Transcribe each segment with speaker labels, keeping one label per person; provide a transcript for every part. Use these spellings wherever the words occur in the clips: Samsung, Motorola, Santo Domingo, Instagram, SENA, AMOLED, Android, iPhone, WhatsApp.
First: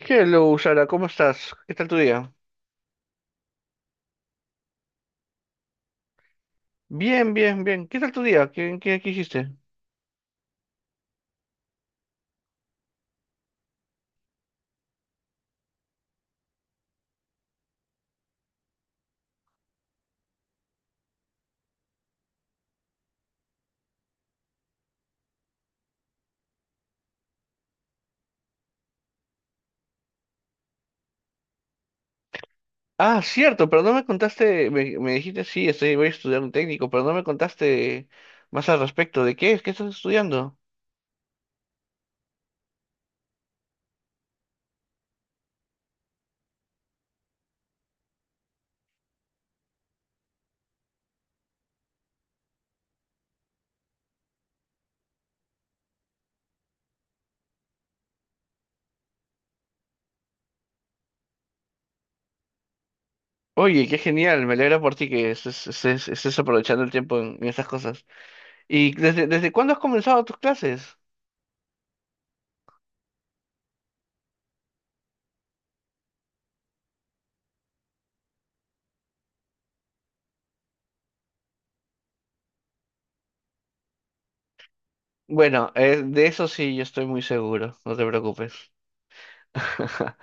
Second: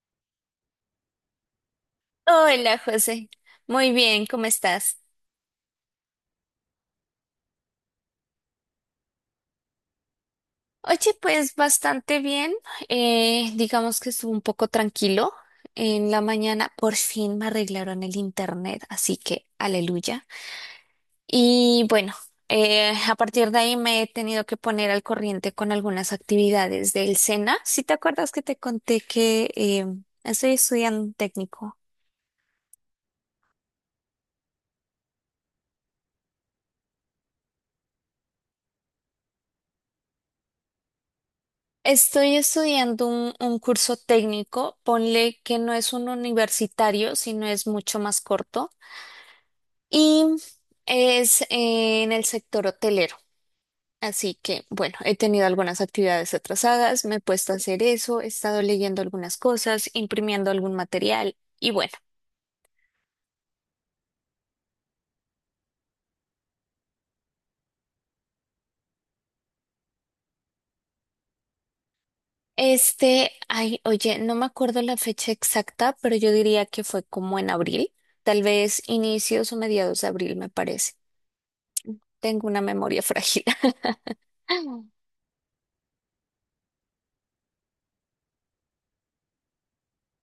Speaker 1: Hello, Sara, ¿cómo estás? ¿Qué tal tu día?
Speaker 2: Hola, José. Muy bien, ¿cómo estás?
Speaker 1: Bien, bien, bien. ¿Qué tal tu día? ¿Qué hiciste?
Speaker 2: Oye, pues bastante bien. Digamos que estuvo un poco tranquilo. En la mañana por fin me arreglaron el internet, así que aleluya. Y bueno, a partir de ahí me he tenido que poner al corriente con algunas actividades del SENA. Si te acuerdas que te conté que estoy estudiando un técnico.
Speaker 1: Ah, cierto, pero no me contaste, me dijiste, sí, estoy, voy a estudiar un técnico, pero no me contaste más al respecto. ¿De qué es? ¿Qué estás estudiando?
Speaker 2: Estoy estudiando un curso técnico, ponle que no es un universitario, sino es mucho más corto, y es en el sector hotelero. Así que, bueno, he tenido algunas actividades atrasadas, me he puesto a hacer eso, he estado leyendo algunas cosas, imprimiendo algún material, y bueno,
Speaker 1: Oye, qué genial, me alegra por ti que estés aprovechando el tiempo en estas cosas. ¿Y desde cuándo has comenzado tus clases?
Speaker 2: este, ay, oye, no me acuerdo la fecha exacta, pero yo diría que fue como en abril, tal vez inicios o mediados de abril, me parece. Tengo una memoria frágil.
Speaker 1: Bueno, de eso sí, yo estoy muy seguro, no te preocupes.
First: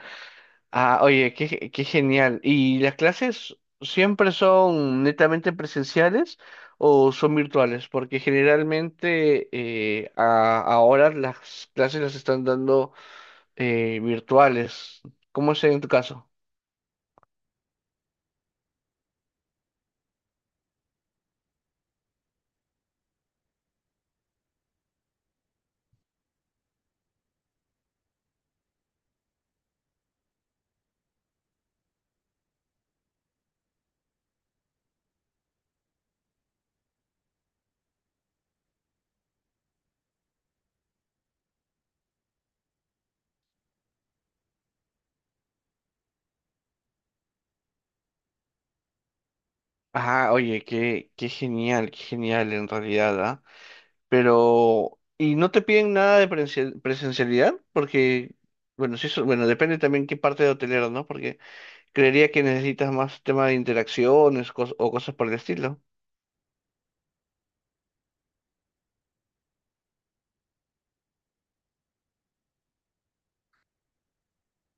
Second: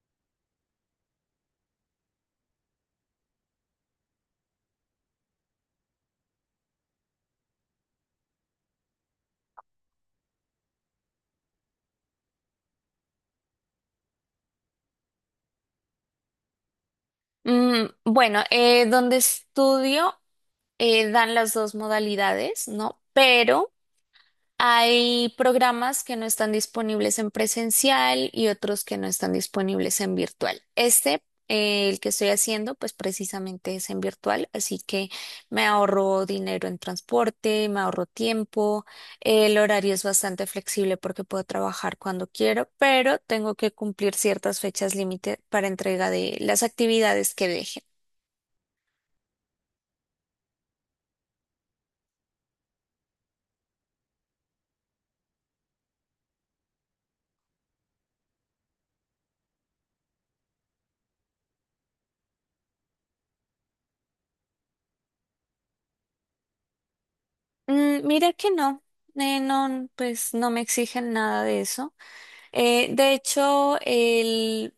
Speaker 1: Ah, oye, qué genial. ¿Y las clases siempre son netamente presenciales o son virtuales? Porque generalmente ahora las clases las están dando virtuales. ¿Cómo es en tu caso?
Speaker 2: Mm, bueno, donde estudio dan las dos modalidades, ¿no? Pero hay programas que no están disponibles en presencial y otros que no están disponibles en virtual. Este, el que estoy haciendo, pues precisamente es en virtual, así que me ahorro dinero en transporte, me ahorro tiempo, el horario es bastante flexible porque puedo trabajar cuando quiero, pero tengo que cumplir ciertas fechas límite para entrega de las actividades que dejen.
Speaker 1: Ah, oye, qué genial, qué genial en realidad, ¿ah? Pero, ¿y no te piden nada de presencialidad? Porque, bueno, sí, bueno, depende también qué parte de hotelero, ¿no? Creería que necesitas más tema de interacciones o cosas por el estilo.
Speaker 2: Mm, mira que no, no, pues no me exigen nada de eso. De hecho,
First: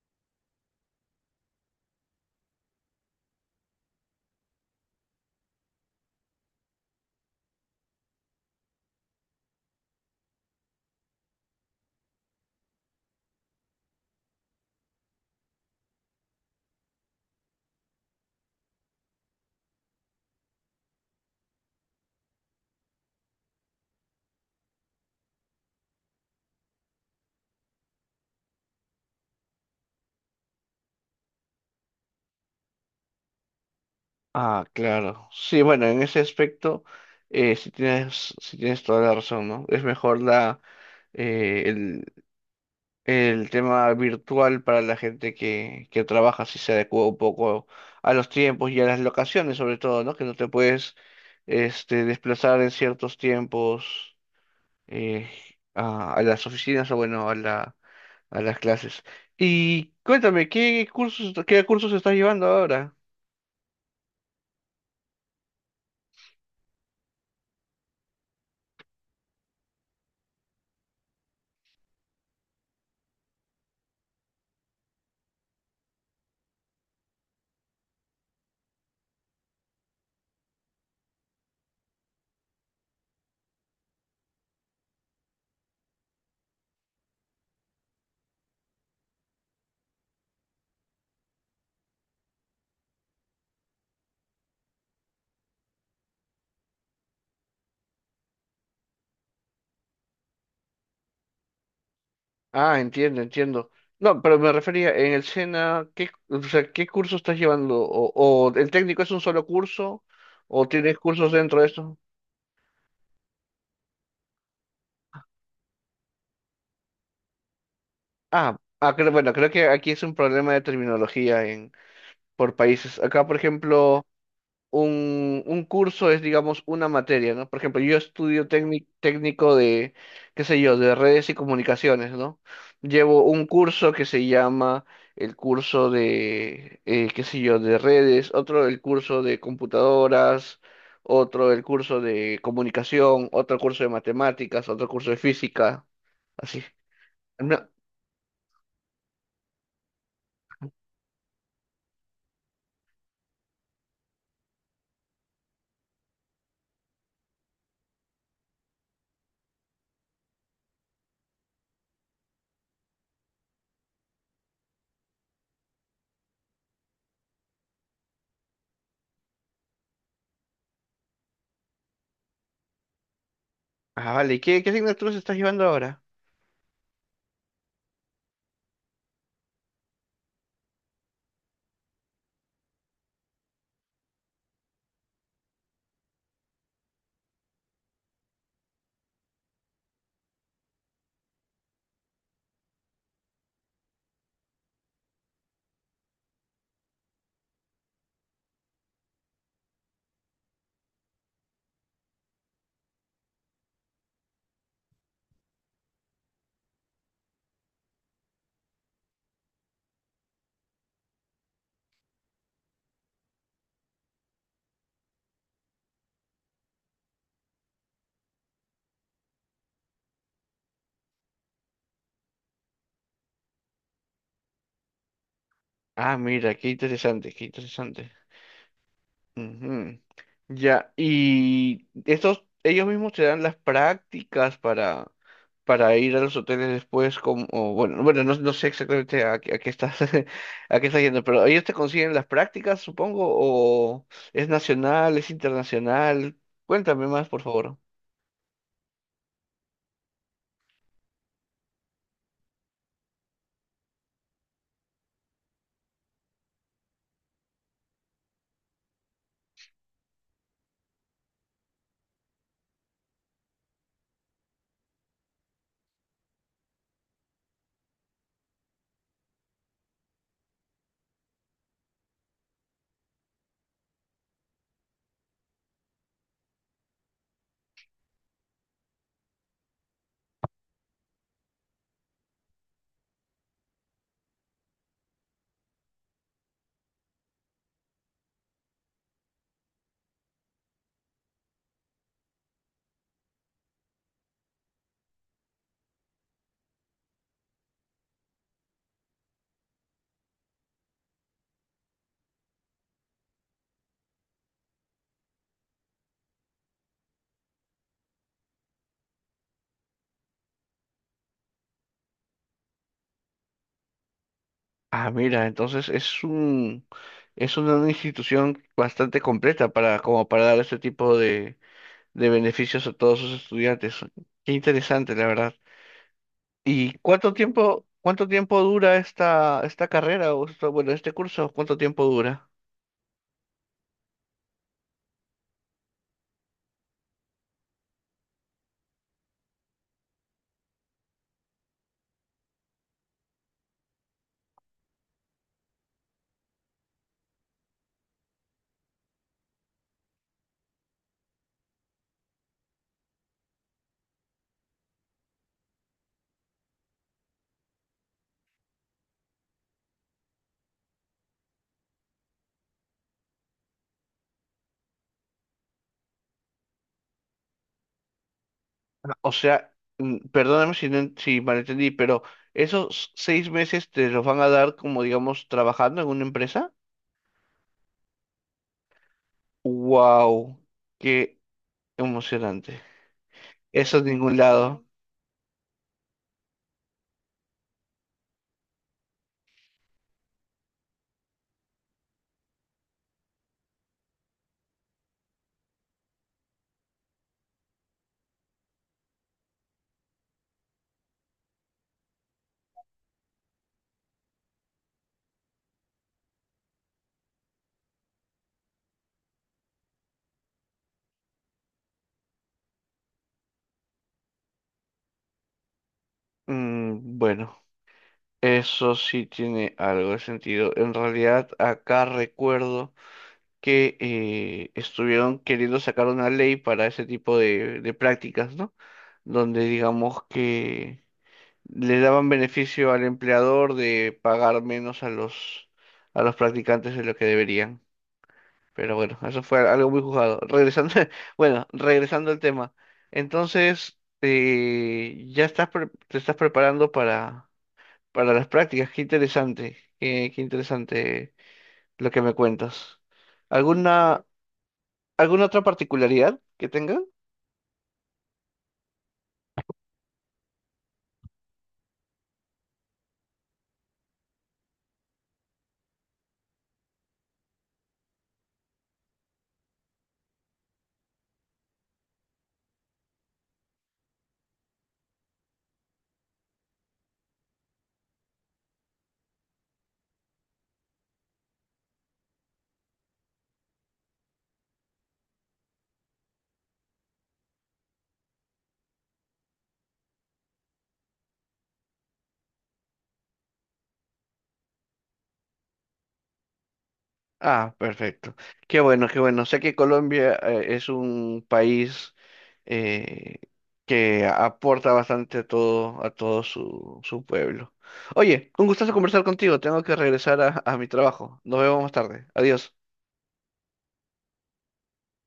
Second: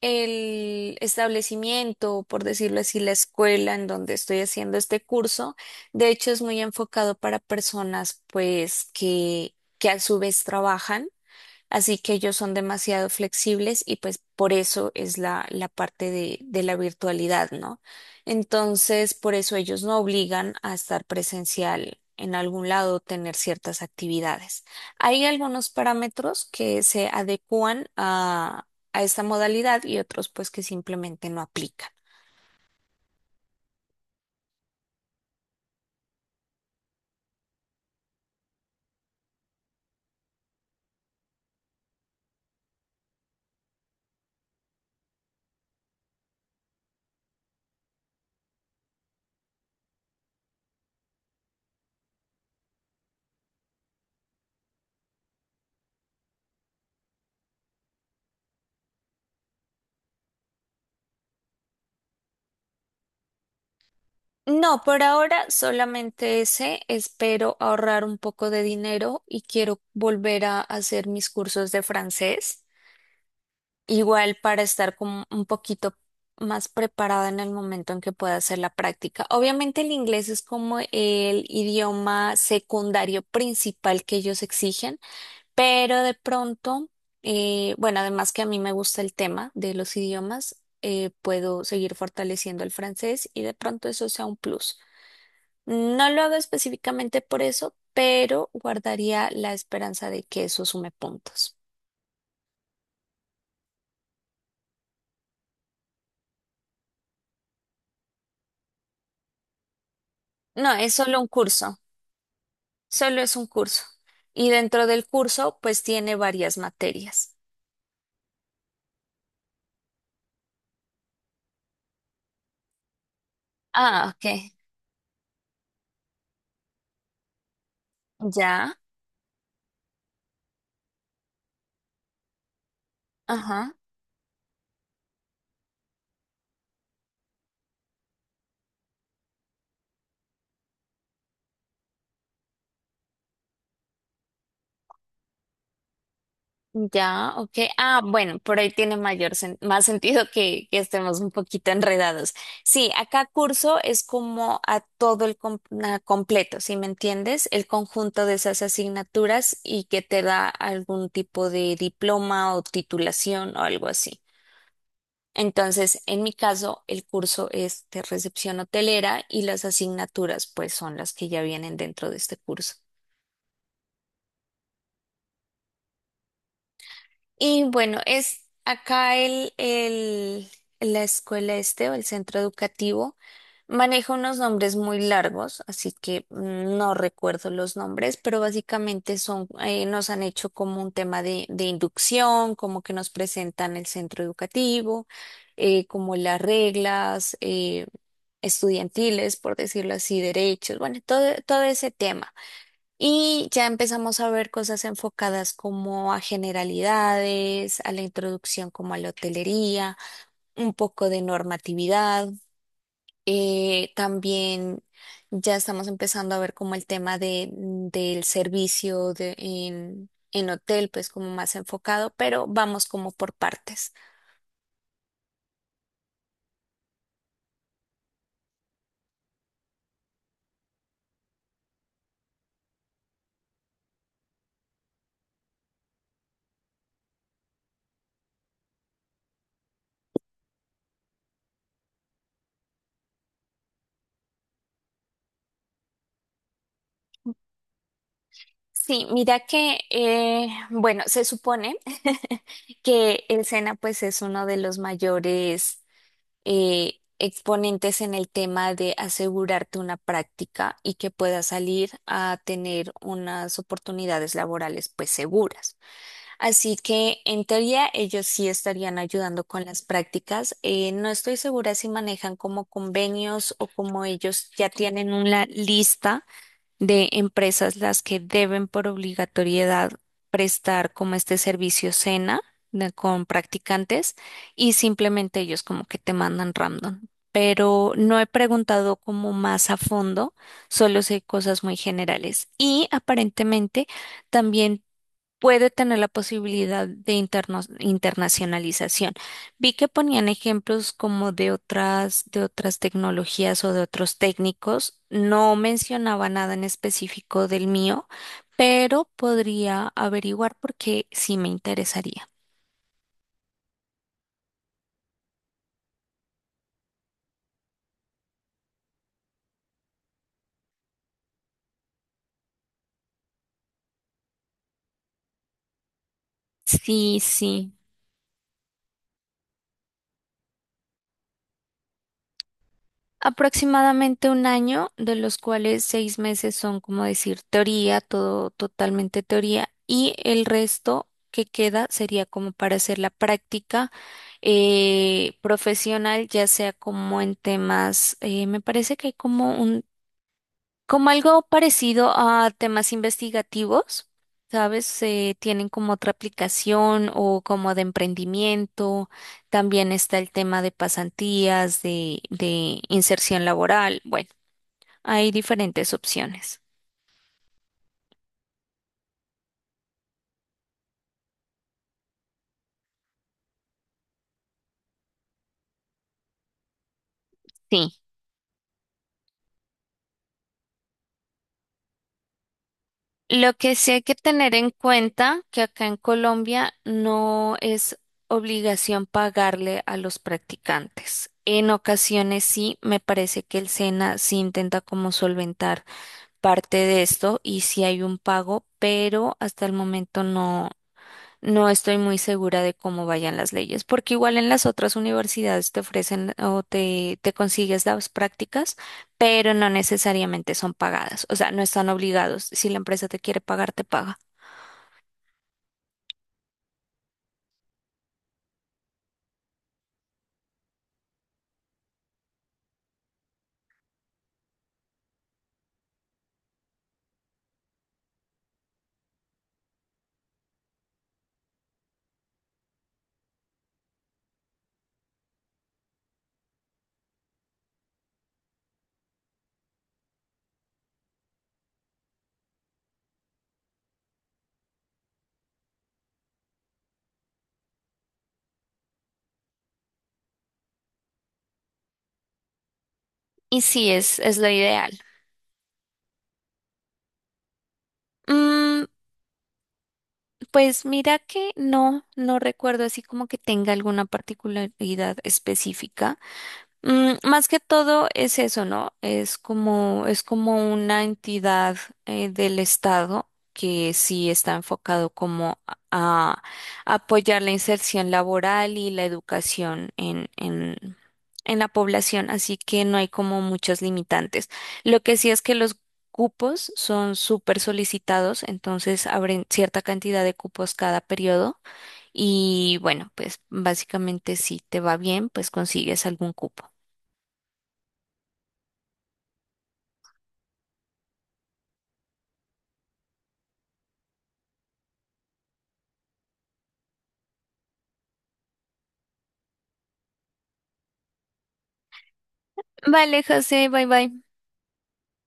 Speaker 2: el establecimiento, por decirlo así, la escuela en donde estoy haciendo este curso, de hecho es muy enfocado para personas pues que a su vez trabajan. Así que ellos son demasiado flexibles y pues por eso es la parte de la virtualidad, ¿no? Entonces, por eso ellos no obligan a estar presencial en algún lado, tener ciertas actividades. Hay algunos parámetros que se adecúan a esta modalidad y otros pues que simplemente no aplican.
Speaker 1: Ah, claro. Sí, bueno, en ese aspecto sí tienes toda la razón, ¿no? Es mejor eh, el, el tema virtual para la gente que trabaja, si se adecua un poco a los tiempos y a las locaciones, sobre todo, ¿no? Que no te puedes este, desplazar en ciertos tiempos eh, a las oficinas o, bueno, a las clases. Y cuéntame, ¿qué cursos estás llevando ahora?
Speaker 2: No, por ahora solamente ese. Espero ahorrar un poco de dinero y quiero volver a hacer mis cursos de francés. Igual para estar como un poquito más preparada en el momento en que pueda hacer la práctica. Obviamente el inglés es como el idioma secundario principal que ellos exigen, pero de pronto, bueno, además que a mí me gusta el tema de los idiomas, puedo seguir fortaleciendo el francés y de pronto eso sea un plus. No lo hago específicamente por eso, pero guardaría la esperanza de que eso sume puntos.
Speaker 1: Ah, entiendo, entiendo. No, pero me refería en el SENA, o sea, ¿qué curso estás llevando? O el técnico es un solo curso? ¿O
Speaker 2: No, es
Speaker 1: tienes
Speaker 2: solo un
Speaker 1: cursos dentro de
Speaker 2: curso.
Speaker 1: eso?
Speaker 2: Solo es un curso. Y dentro del curso, pues tiene varias materias.
Speaker 1: Bueno, creo que aquí es un problema de terminología en, por países. Acá, por ejemplo,
Speaker 2: Ah, ok.
Speaker 1: un curso es, digamos, una materia, ¿no? Por ejemplo, yo estudio
Speaker 2: Ya,
Speaker 1: técnico de, qué sé yo, de redes y comunicaciones, ¿no? Llevo un
Speaker 2: ajá.
Speaker 1: curso que se llama el curso de, qué sé yo, de redes, otro el curso de computadoras, otro el curso de comunicación, otro curso de matemáticas, otro curso de física, así.
Speaker 2: Ya, ok.
Speaker 1: No,
Speaker 2: Ah, bueno, por ahí tiene mayor sen- más sentido que estemos un poquito enredados. Sí, acá curso es como a todo el com- na- completo, ¿si me entiendes? El conjunto de esas asignaturas y que te da algún tipo de diploma o titulación o algo así. Entonces, en mi caso, el curso es de recepción hotelera y las asignaturas, pues, son las que ya vienen dentro de este curso.
Speaker 1: ah, vale, ¿qué asignaturas estás llevando ahora?
Speaker 2: Y bueno, es acá la escuela este o el centro educativo maneja unos nombres muy largos, así que mm, no recuerdo los nombres, pero básicamente son, nos han hecho como un tema de inducción, como que nos presentan el centro educativo, como las reglas estudiantiles, por decirlo así, derechos, bueno, todo ese tema. Y ya empezamos a ver cosas enfocadas como a generalidades, a la introducción como a la hotelería, un poco de normatividad. También ya estamos empezando a ver como el tema de, del servicio de, en hotel, pues como más enfocado, pero vamos como por partes.
Speaker 1: Ah, mira, qué interesante, qué interesante. Ujú. Ya, y estos, ellos mismos te dan las prácticas para ir a los hoteles después, como, no, no sé exactamente a qué estás, a qué estás yendo, pero ellos te consiguen las prácticas, supongo, o es nacional, es internacional. Cuéntame más, por favor.
Speaker 2: Sí, mira que, bueno, se supone que el SENA pues es uno de los mayores exponentes en el tema de asegurarte una práctica y que puedas salir a tener unas oportunidades laborales pues seguras. Así que en teoría ellos sí estarían ayudando con las prácticas. No estoy segura si manejan como convenios o como ellos ya tienen una lista de empresas las que deben por obligatoriedad prestar como este servicio cena de- con practicantes y simplemente ellos como que te mandan random. Pero no he preguntado como más a fondo, solo sé cosas muy generales. Y aparentemente también puede tener la posibilidad de interno- internacionalización. Vi que ponían ejemplos como de otras tecnologías o de otros técnicos. No mencionaba nada en específico del mío, pero podría averiguar porque sí me interesaría.
Speaker 1: Ah, mira, entonces es una institución bastante completa para, como para dar este tipo de beneficios a todos sus estudiantes. Qué interesante, la verdad. ¿Y
Speaker 2: Sí,
Speaker 1: cuánto
Speaker 2: sí.
Speaker 1: tiempo, cuánto tiempo dura esta carrera bueno, este curso? ¿Cuánto tiempo dura?
Speaker 2: Aproximadamente un año, de los cuales 6 meses son, como decir, teoría, todo totalmente teoría, y el resto que queda sería como para hacer la práctica profesional, ya sea como en temas, me parece que hay como un, como algo parecido a temas investigativos, ¿sabes? Tienen como otra aplicación o como de emprendimiento. También está el tema de pasantías, de inserción laboral. Bueno, hay diferentes opciones.
Speaker 1: O sea, perdóname si, si malentendí, pero ¿esos seis meses te los van a dar como, digamos, trabajando en una empresa?
Speaker 2: Sí.
Speaker 1: ¡Wow! ¡Qué emocionante!
Speaker 2: Lo que sí
Speaker 1: Eso
Speaker 2: hay
Speaker 1: en
Speaker 2: que
Speaker 1: ningún
Speaker 2: tener en
Speaker 1: lado.
Speaker 2: cuenta que acá en Colombia no es obligación pagarle a los practicantes. En ocasiones sí, me parece que el SENA sí intenta como solventar parte de esto y sí hay un pago, pero hasta el momento no, no estoy muy segura de cómo vayan las leyes, porque igual en las otras universidades te ofrecen o te consigues las prácticas, pero no necesariamente son pagadas, o sea, no están obligados. Si la empresa te quiere pagar, te paga.
Speaker 1: Mm, bueno, eso sí tiene algo de sentido. En realidad, acá recuerdo que estuvieron queriendo sacar una ley para ese tipo de prácticas, ¿no? Donde digamos que le daban beneficio al empleador de pagar menos a los practicantes de lo que deberían. Pero bueno, eso fue algo muy juzgado. Regresando, bueno, regresando al tema. Entonces, ya estás te estás preparando para las prácticas. Qué interesante, qué interesante lo que me cuentas.
Speaker 2: Y sí,
Speaker 1: ¿Alguna
Speaker 2: es lo ideal.
Speaker 1: ¿Alguna otra particularidad que tenga?
Speaker 2: Mm, pues mira que no, no recuerdo así como que tenga alguna particularidad específica. Mm, más que todo es eso, ¿no? Es como una entidad del Estado que sí está enfocado como a, a apoyar la inserción laboral y la educación en la población, así que no hay como muchos limitantes. Lo que sí es que los cupos son súper solicitados, entonces abren cierta cantidad de cupos cada periodo y bueno, pues básicamente si te va bien, pues consigues algún cupo.
Speaker 1: Ah, perfecto. Qué bueno, qué bueno. Sé que Colombia es un país eh, que aporta bastante a todo su pueblo. Oye, un gustazo conversar contigo. Tengo que regresar a mi trabajo. Nos vemos más tarde. Adiós.
Speaker 2: Vale, José, bye bye.